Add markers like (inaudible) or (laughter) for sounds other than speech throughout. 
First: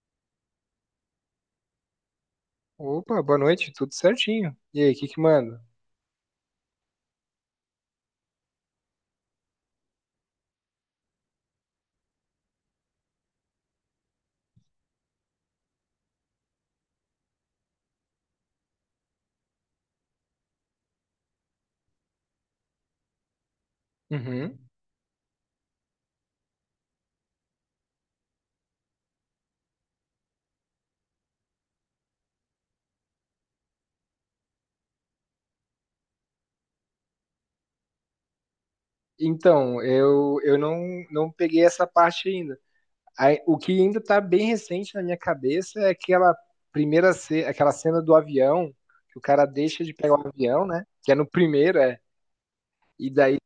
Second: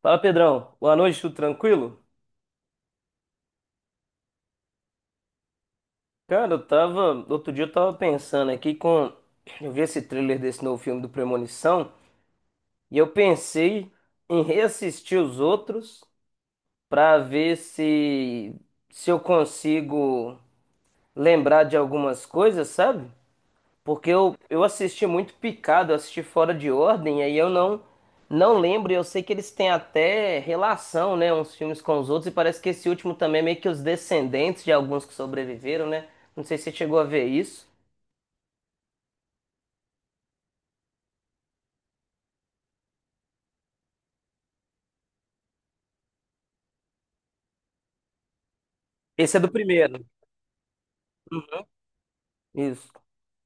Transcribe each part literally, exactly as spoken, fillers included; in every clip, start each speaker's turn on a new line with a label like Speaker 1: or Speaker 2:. Speaker 1: Fala, Pedrão. Boa noite, tudo tranquilo?
Speaker 2: Opa, boa noite, tudo certinho. E aí, o que que manda?
Speaker 1: Cara, eu tava. Outro dia eu tava pensando aqui com. Eu vi esse trailer desse novo filme do Premonição e eu pensei em reassistir os outros pra ver se. Se eu consigo lembrar de algumas coisas, sabe? Porque eu,
Speaker 2: Uhum.
Speaker 1: eu assisti muito picado, eu assisti fora de ordem, aí eu não não lembro, e eu sei que eles têm até relação, né, uns filmes com os outros, e parece que esse último também é meio que os descendentes de alguns que sobreviveram, né? Não sei se você chegou a ver isso.
Speaker 2: Então, eu, eu não, não peguei essa parte ainda. Aí, o que ainda tá bem recente na minha cabeça é aquela primeira ce- aquela cena do avião, que o
Speaker 1: Esse é
Speaker 2: cara
Speaker 1: do
Speaker 2: deixa de
Speaker 1: primeiro.
Speaker 2: pegar o avião, né? Que é no primeiro, é.
Speaker 1: Isso.
Speaker 2: E daí,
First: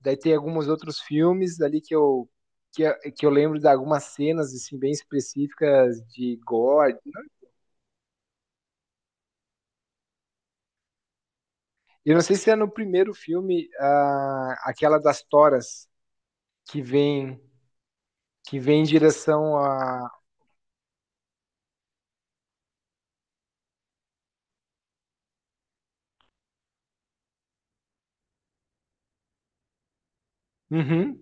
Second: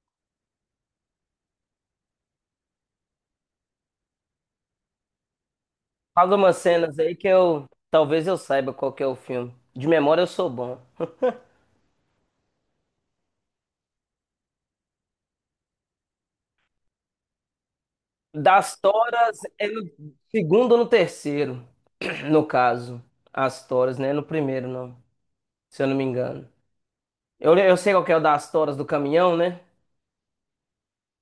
Speaker 2: daí tem alguns outros filmes ali que eu, que, eu- que eu lembro de algumas cenas assim, bem específicas
Speaker 1: Fala
Speaker 2: de
Speaker 1: umas
Speaker 2: gore.
Speaker 1: cenas aí que eu talvez eu saiba qual que é o filme. De memória eu sou bom.
Speaker 2: Eu não sei se é no primeiro filme, ah, aquela das toras que vem. que
Speaker 1: Das
Speaker 2: vem em
Speaker 1: toras
Speaker 2: direção
Speaker 1: é no
Speaker 2: a.
Speaker 1: segundo ou no terceiro, no caso. As toras, né? No primeiro, não. Se eu não me engano. Eu, eu sei qual que é o das toras do caminhão, né?
Speaker 2: Uhum.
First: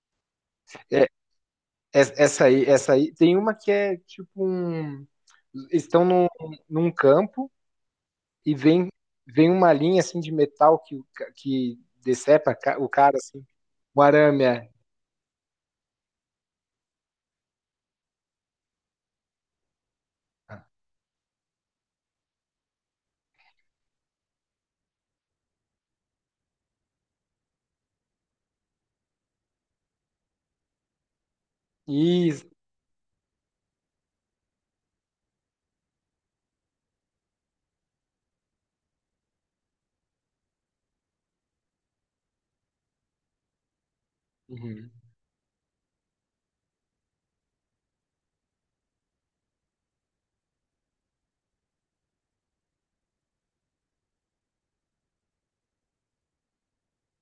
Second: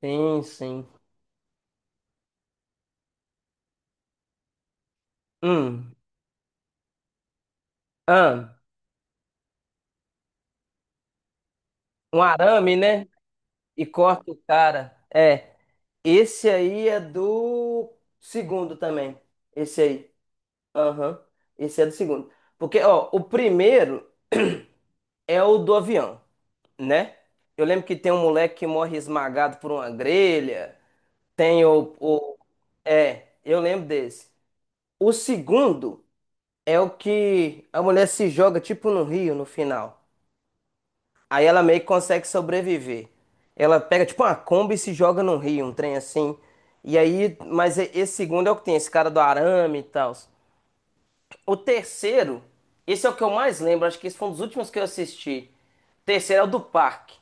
Speaker 1: Sim, sim.
Speaker 2: É, é- essa aí, essa aí. Tem uma que é tipo um.
Speaker 1: Hum.
Speaker 2: Estão num, num campo e
Speaker 1: Ah,
Speaker 2: vem, vem uma linha assim de metal que, o ca- que
Speaker 1: um
Speaker 2: decepa
Speaker 1: arame,
Speaker 2: ca- o
Speaker 1: né?
Speaker 2: cara assim.
Speaker 1: E
Speaker 2: O
Speaker 1: corta o
Speaker 2: arame é.
Speaker 1: cara. É. Esse aí é do segundo também. Esse aí. Aham. Esse é do segundo. Porque, ó, o primeiro é o do avião, né? Eu lembro que tem um moleque que morre esmagado por uma grelha. Tem o, o...
Speaker 2: Isso.
Speaker 1: É, eu lembro desse. O segundo é o que a mulher se joga tipo no rio no final. Aí ela meio que consegue sobreviver. Ela pega tipo uma Kombi e
Speaker 2: Uhum.
Speaker 1: se joga num rio, um trem assim. E aí, mas e- esse segundo é o que tem, esse cara do arame e tal. O terceiro, esse é o que eu mais lembro, acho que esse foi um dos últimos que eu assisti. O terceiro é o do parque,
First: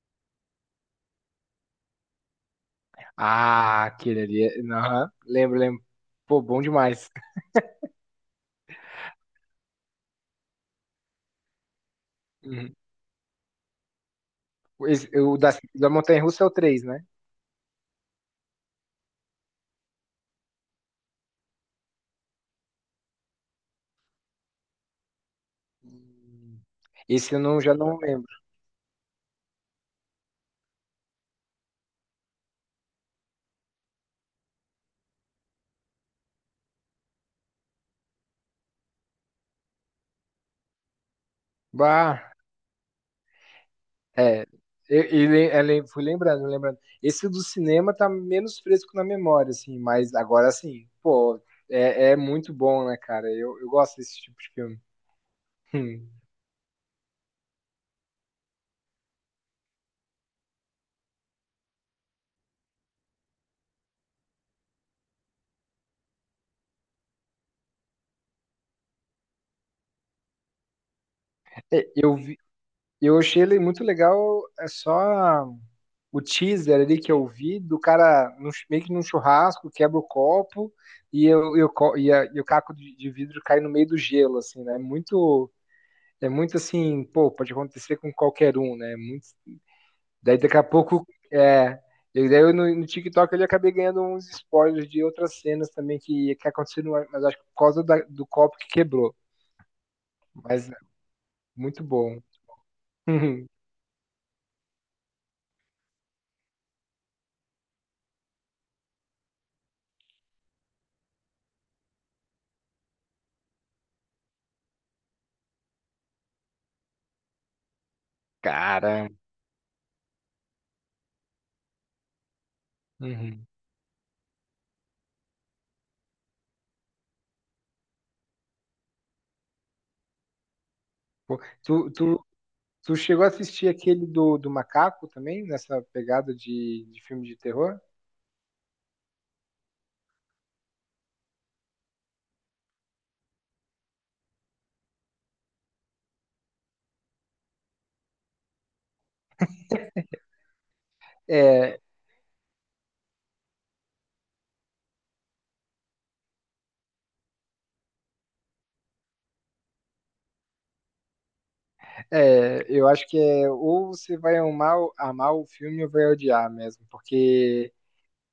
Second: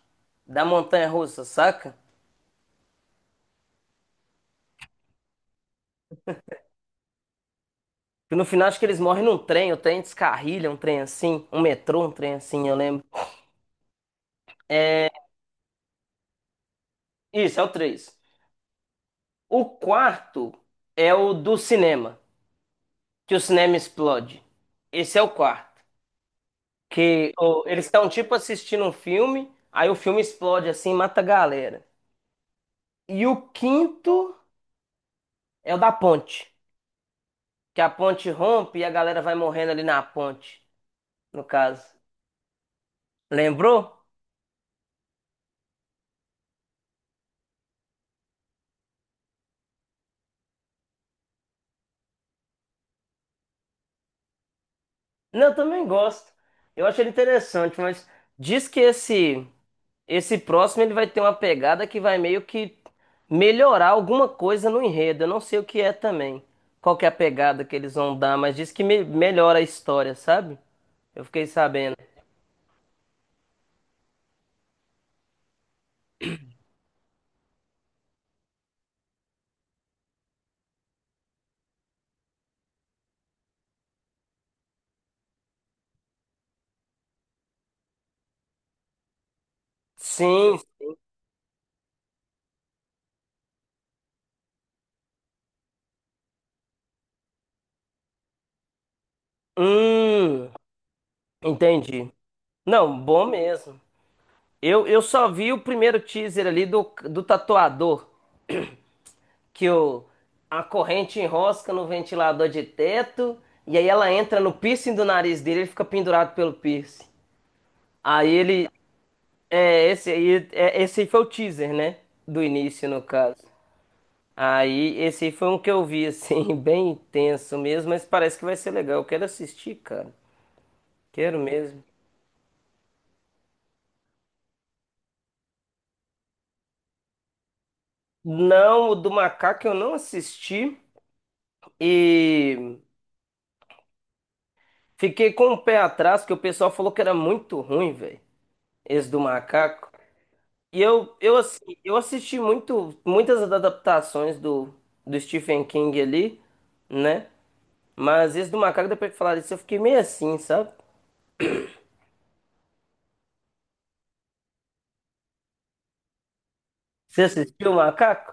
Speaker 1: da montanha russa, saca?
Speaker 2: Ah, aquele ali. é- Aham. Lembro, lembro. Pô, bom demais.
Speaker 1: Que no final acho que eles morrem num trem, o trem descarrilha, um trem assim, um metrô, um trem assim, eu
Speaker 2: Uhum.
Speaker 1: lembro. É,
Speaker 2: Esse- o da, da Montanha-Russa é o três, né?
Speaker 1: isso, é o três. O quarto é o do cinema, que o cinema explode. Esse é o quarto. Que
Speaker 2: Esse eu não,
Speaker 1: ô,
Speaker 2: já
Speaker 1: eles
Speaker 2: não
Speaker 1: estão
Speaker 2: lembro.
Speaker 1: tipo assistindo um filme, aí o filme explode assim, mata a galera. E o quinto é o da ponte, que a ponte rompe e a galera vai morrendo ali na ponte, no caso.
Speaker 2: Bah.
Speaker 1: Lembrou?
Speaker 2: É, eu, eu le- eu lem- fui lembrando, lembrando. Esse do cinema tá menos fresco na memória, assim, mas agora sim, pô, é, é muito bom, né, cara? Eu, eu gosto desse tipo de filme.
Speaker 1: Não, eu também
Speaker 2: Hum.
Speaker 1: gosto. Eu acho ele interessante, mas diz que esse esse próximo ele vai ter uma pegada que vai meio que melhorar alguma coisa no enredo. Eu não sei o que é também. Qual que é a pegada que eles vão dar, mas diz que me- melhora a história, sabe? Eu fiquei
Speaker 2: É,
Speaker 1: sabendo.
Speaker 2: Eu vi- eu achei ele muito legal, é só o teaser ali que eu vi do cara num chu- meio que num churrasco, quebra o copo e, eu, eu co- e, a- e o caco de, de vidro cai no meio do gelo, assim, né? É muito, é muito assim, pô, pode acontecer com qualquer um, né? Daí daqui
Speaker 1: Sim.
Speaker 2: a pouco, é, e daí eu no, no TikTok eu acabei ganhando uns spoilers de outras cenas também que, que aconteceram, mas acho que por causa da- do copo que quebrou.
Speaker 1: Hum,
Speaker 2: Mas é muito
Speaker 1: entendi.
Speaker 2: bom.
Speaker 1: Não, bom
Speaker 2: (laughs)
Speaker 1: mesmo. Eu, eu só vi o primeiro teaser ali do, do tatuador, que o, a corrente enrosca no ventilador de teto, e aí ela entra no piercing do nariz dele, ele fica pendurado pelo piercing. Aí ele.
Speaker 2: Cara.
Speaker 1: É, esse aí, é, esse aí foi o teaser, né? Do início, no caso.
Speaker 2: Uhum.
Speaker 1: Aí, esse aí foi um que eu vi, assim, (laughs) bem intenso mesmo, mas parece que vai ser legal. Eu quero assistir, cara. Quero
Speaker 2: Pô,
Speaker 1: mesmo.
Speaker 2: Tu, tu, tu chegou a assistir aquele do, do macaco também, nessa pegada de, de filme de terror?
Speaker 1: Não, o do macaco eu não assisti e fiquei com o pé atrás, porque o pessoal falou que era muito ruim, velho, esse do macaco. E eu, eu, assim,
Speaker 2: É,
Speaker 1: eu assisti muito, muitas adaptações do, do Stephen King ali, né? Mas esse do macaco, depois que falaram isso, eu fiquei meio assim, sabe?
Speaker 2: é, eu acho que é ou você vai amar, o- amar o filme ou vai odiar mesmo,
Speaker 1: Você assistiu
Speaker 2: porque
Speaker 1: o macaco?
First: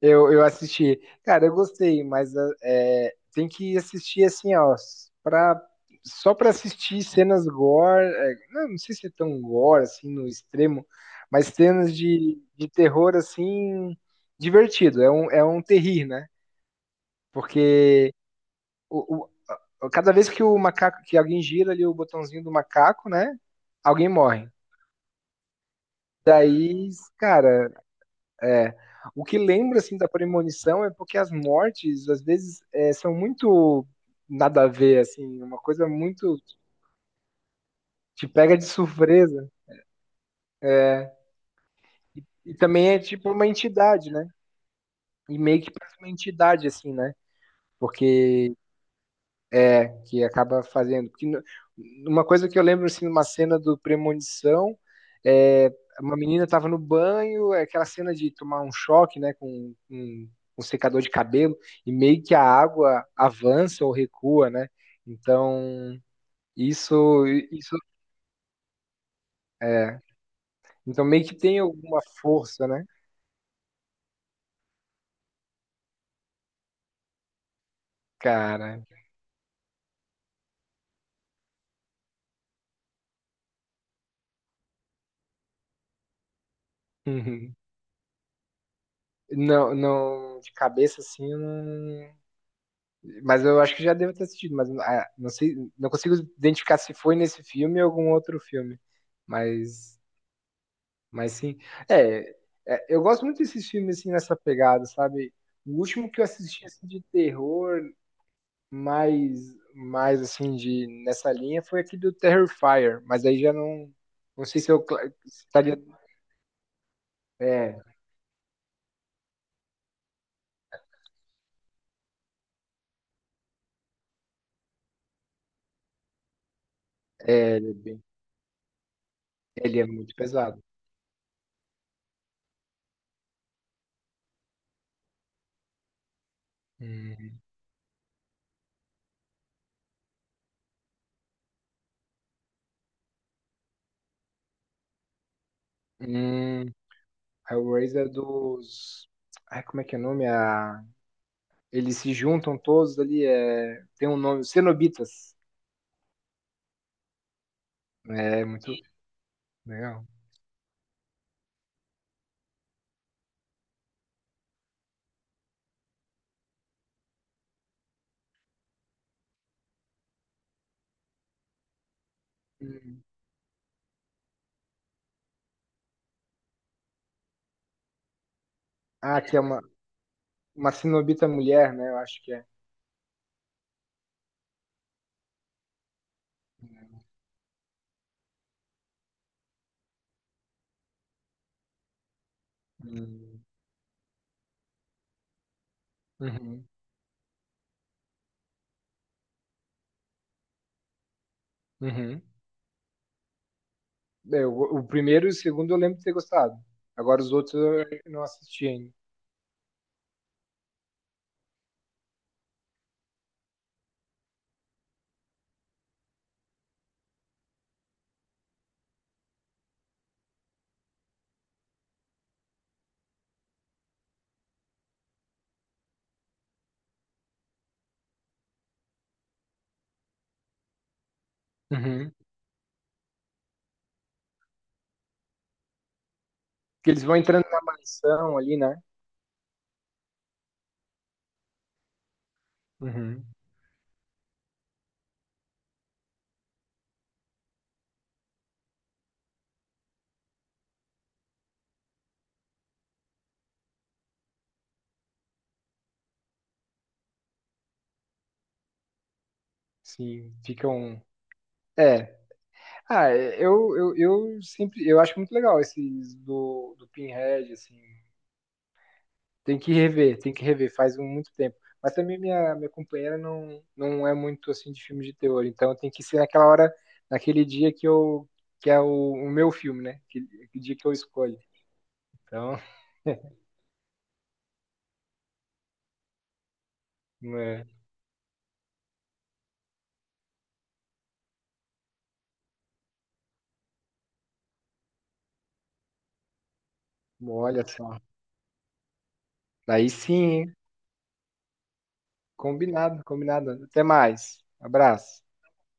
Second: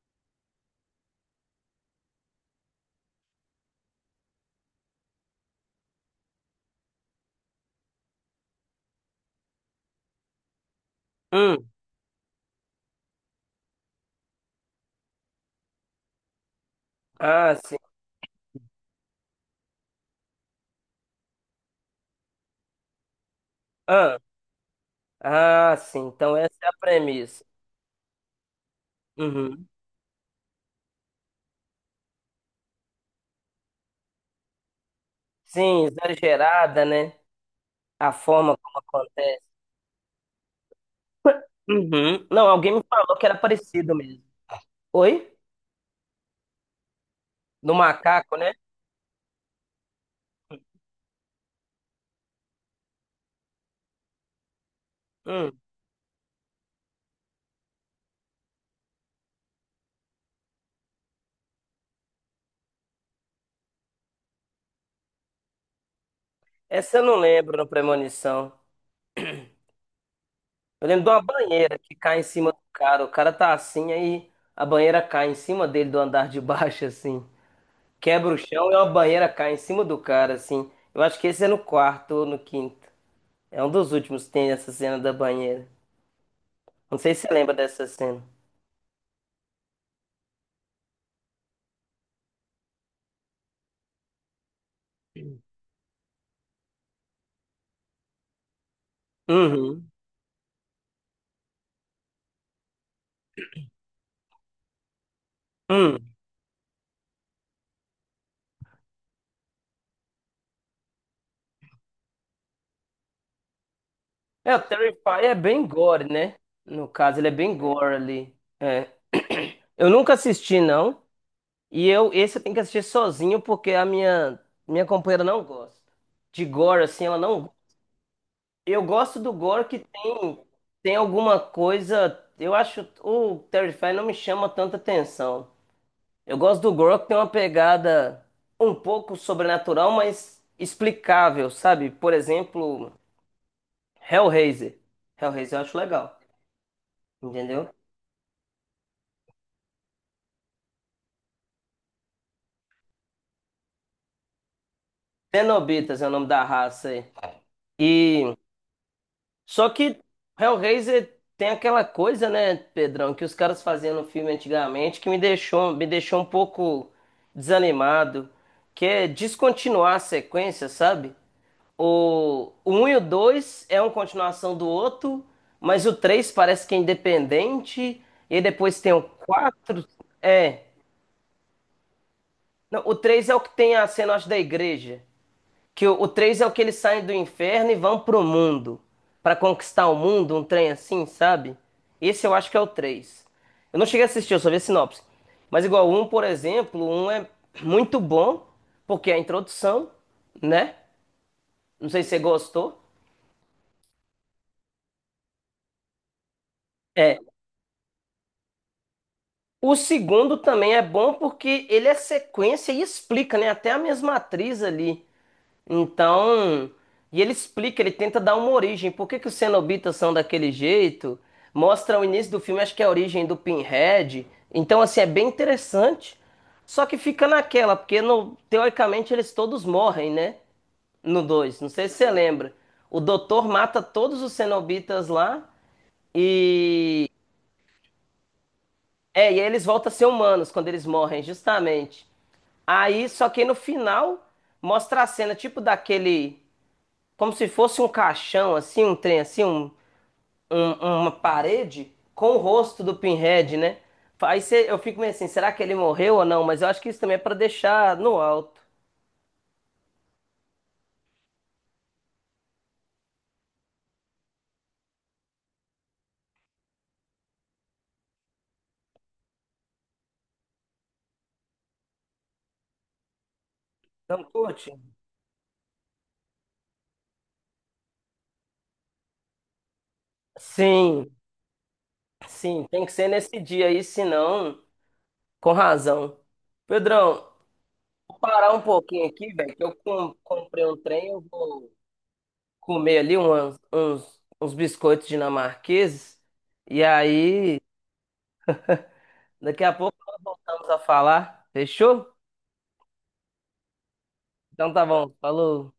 Speaker 2: Eu, eu assisti. Cara, eu gostei, mas ah, é, tem que assistir assim, ó, pra, só pra assistir cenas gore. é, não, não sei se é tão gore, assim, no extremo, mas
Speaker 1: Hum.
Speaker 2: cenas de, de terror, assim, divertido. É um, é um terrir, né?
Speaker 1: Ah, sim.
Speaker 2: Porque o, o- cada vez que o macaco, que alguém gira ali o botãozinho do macaco, né? Alguém
Speaker 1: Ah,
Speaker 2: morre.
Speaker 1: ah, sim. Então essa é a
Speaker 2: Daí,
Speaker 1: premissa.
Speaker 2: cara. É. O que
Speaker 1: Uhum.
Speaker 2: lembra assim da premonição é porque as mortes às vezes é, são muito nada a ver assim, uma
Speaker 1: Sim,
Speaker 2: coisa muito
Speaker 1: exagerada, né? A
Speaker 2: te pega
Speaker 1: forma
Speaker 2: de
Speaker 1: como acontece.
Speaker 2: surpresa. E,
Speaker 1: Uhum. Não,
Speaker 2: e
Speaker 1: alguém me
Speaker 2: também é
Speaker 1: falou que
Speaker 2: tipo
Speaker 1: era
Speaker 2: uma
Speaker 1: parecido
Speaker 2: entidade,
Speaker 1: mesmo.
Speaker 2: né?
Speaker 1: Oi?
Speaker 2: E meio que parece uma entidade assim, né?
Speaker 1: No macaco, né?
Speaker 2: Porque que acaba fazendo. Porque no- uma coisa que eu lembro, assim, numa cena do Premonição,
Speaker 1: Hum.
Speaker 2: é, uma menina estava no banho, é aquela cena de tomar um choque, né, com um, um secador de cabelo, e meio que a água avança ou recua, né? Então,
Speaker 1: Essa eu não
Speaker 2: isso,
Speaker 1: lembro no
Speaker 2: isso,
Speaker 1: Premonição.
Speaker 2: é.
Speaker 1: Eu lembro
Speaker 2: Então,
Speaker 1: de uma
Speaker 2: meio que tem
Speaker 1: banheira que
Speaker 2: alguma
Speaker 1: cai em cima do
Speaker 2: força, né,
Speaker 1: cara. O cara tá assim, aí a banheira cai em cima dele do andar de baixo, assim. Quebra o chão e
Speaker 2: cara?
Speaker 1: uma banheira cai em cima do cara, assim. Eu acho que esse é no quarto ou no quinto. É um dos últimos que tem essa cena da banheira. Não sei se você lembra
Speaker 2: (laughs)
Speaker 1: dessa cena.
Speaker 2: Não, não, de cabeça assim, eu não. Mas eu acho que já devo ter assistido, mas ah, não sei, não consigo identificar se foi nesse filme ou algum outro filme.
Speaker 1: Uhum.
Speaker 2: Mas, mas sim. É, é, eu gosto muito desses filmes assim nessa pegada, sabe? O
Speaker 1: Hum.
Speaker 2: último que eu assisti assim, de terror, mais, mais assim de nessa linha foi aquele do Terrifier, mas aí já não, não
Speaker 1: É,
Speaker 2: sei
Speaker 1: o
Speaker 2: se eu cla-
Speaker 1: Terrify é
Speaker 2: se
Speaker 1: bem
Speaker 2: estaria.
Speaker 1: gore, né? No caso, ele é bem
Speaker 2: É,
Speaker 1: gore ali. É. (clears throat) Eu nunca assisti, não. E eu, esse eu tenho que assistir sozinho porque a minha, minha companheira não gosta. De gore, assim, ela não.
Speaker 2: é, ele é bem-
Speaker 1: Eu gosto do gore que
Speaker 2: ele é muito
Speaker 1: tem,
Speaker 2: pesado.
Speaker 1: tem alguma coisa. Eu acho o Terrify não me chama tanta atenção. Eu gosto do gore que tem uma
Speaker 2: Hum,
Speaker 1: pegada um pouco sobrenatural, mas explicável, sabe? Por exemplo, Hellraiser. Hellraiser eu acho legal,
Speaker 2: hum,
Speaker 1: entendeu?
Speaker 2: Hellraiser é dos. Ai, como é que é o nome? Eles se juntam todos ali, é, tem um nome, cenobitas.
Speaker 1: Cenobitas é o nome da raça aí. E
Speaker 2: né, É muito
Speaker 1: só que
Speaker 2: legal.
Speaker 1: Hellraiser tem aquela coisa, né, Pedrão, que os caras faziam no filme antigamente que me deixou, me deixou um pouco desanimado, que é descontinuar a sequência, sabe? O, o um e o
Speaker 2: Hum.
Speaker 1: dois é uma continuação do outro, mas o três parece que é independente, e depois tem o
Speaker 2: Ah, que é uma,
Speaker 1: quatro é.
Speaker 2: uma cenobita mulher, né? Eu acho que é.
Speaker 1: Não, o três é o que tem a cena, acho, da igreja. Que o, o três é o que eles saem do inferno e vão pro mundo. Pra conquistar o mundo, um trem assim, sabe? Esse eu acho que é o três.
Speaker 2: Hum.
Speaker 1: Eu não cheguei a assistir, eu só vi a sinopse. Mas igual o um, por
Speaker 2: Uhum.
Speaker 1: exemplo, o um é muito bom, porque é a introdução, né? Não sei se você
Speaker 2: Uhum.
Speaker 1: gostou.
Speaker 2: É, o, o primeiro e o segundo eu lembro de ter gostado.
Speaker 1: É.
Speaker 2: Agora os outros eu não assisti ainda.
Speaker 1: O segundo também é bom porque ele é sequência e explica, né? Até a mesma atriz ali. Então, e ele explica, ele tenta dar uma origem. Por que que os cenobitas são daquele jeito? Mostra o início do filme, acho que é a origem do Pinhead. Então, assim, é bem interessante. Só que fica naquela, porque no- teoricamente eles todos morrem, né? No dois, não sei se você
Speaker 2: Uhum.
Speaker 1: lembra. O doutor mata todos os cenobitas lá
Speaker 2: Porque eles
Speaker 1: e.
Speaker 2: vão entrando na mansão ali, né?
Speaker 1: É, e aí eles voltam a ser humanos quando eles morrem, justamente. Aí,
Speaker 2: Uhum.
Speaker 1: só que no final mostra a cena tipo daquele como se fosse um caixão, assim, um trem, assim, um, um- uma parede com o rosto do Pinhead, né? Aí cê- eu fico meio assim, será que ele morreu ou não? Mas eu acho que isso também é pra deixar no alto.
Speaker 2: Sim, ficam. É. Ah, é, eu, eu, eu sempre. Eu acho muito legal esses do, do Pinhead, assim. Tem que rever, tem que rever, faz um, muito tempo. Mas também minha, minha companheira não, não é
Speaker 1: Não
Speaker 2: muito
Speaker 1: curte?
Speaker 2: assim de filme de terror, então tem que ser naquela hora, naquele dia que eu que é o, o meu filme, né? Que, que dia que eu
Speaker 1: Sim,
Speaker 2: escolho. Então,
Speaker 1: sim, tem que ser nesse
Speaker 2: (laughs)
Speaker 1: dia aí, senão, com razão. Pedrão,
Speaker 2: é,
Speaker 1: vou parar um pouquinho aqui, velho, que eu com- comprei um trem, eu vou comer ali umas- uns, uns biscoitos dinamarqueses, e aí,
Speaker 2: olha só.
Speaker 1: daqui a
Speaker 2: Daí
Speaker 1: pouco
Speaker 2: sim,
Speaker 1: nós
Speaker 2: hein?
Speaker 1: voltamos a falar, fechou?
Speaker 2: combinado, combinado. Até mais.
Speaker 1: Então tá bom,
Speaker 2: Abraço.
Speaker 1: falou.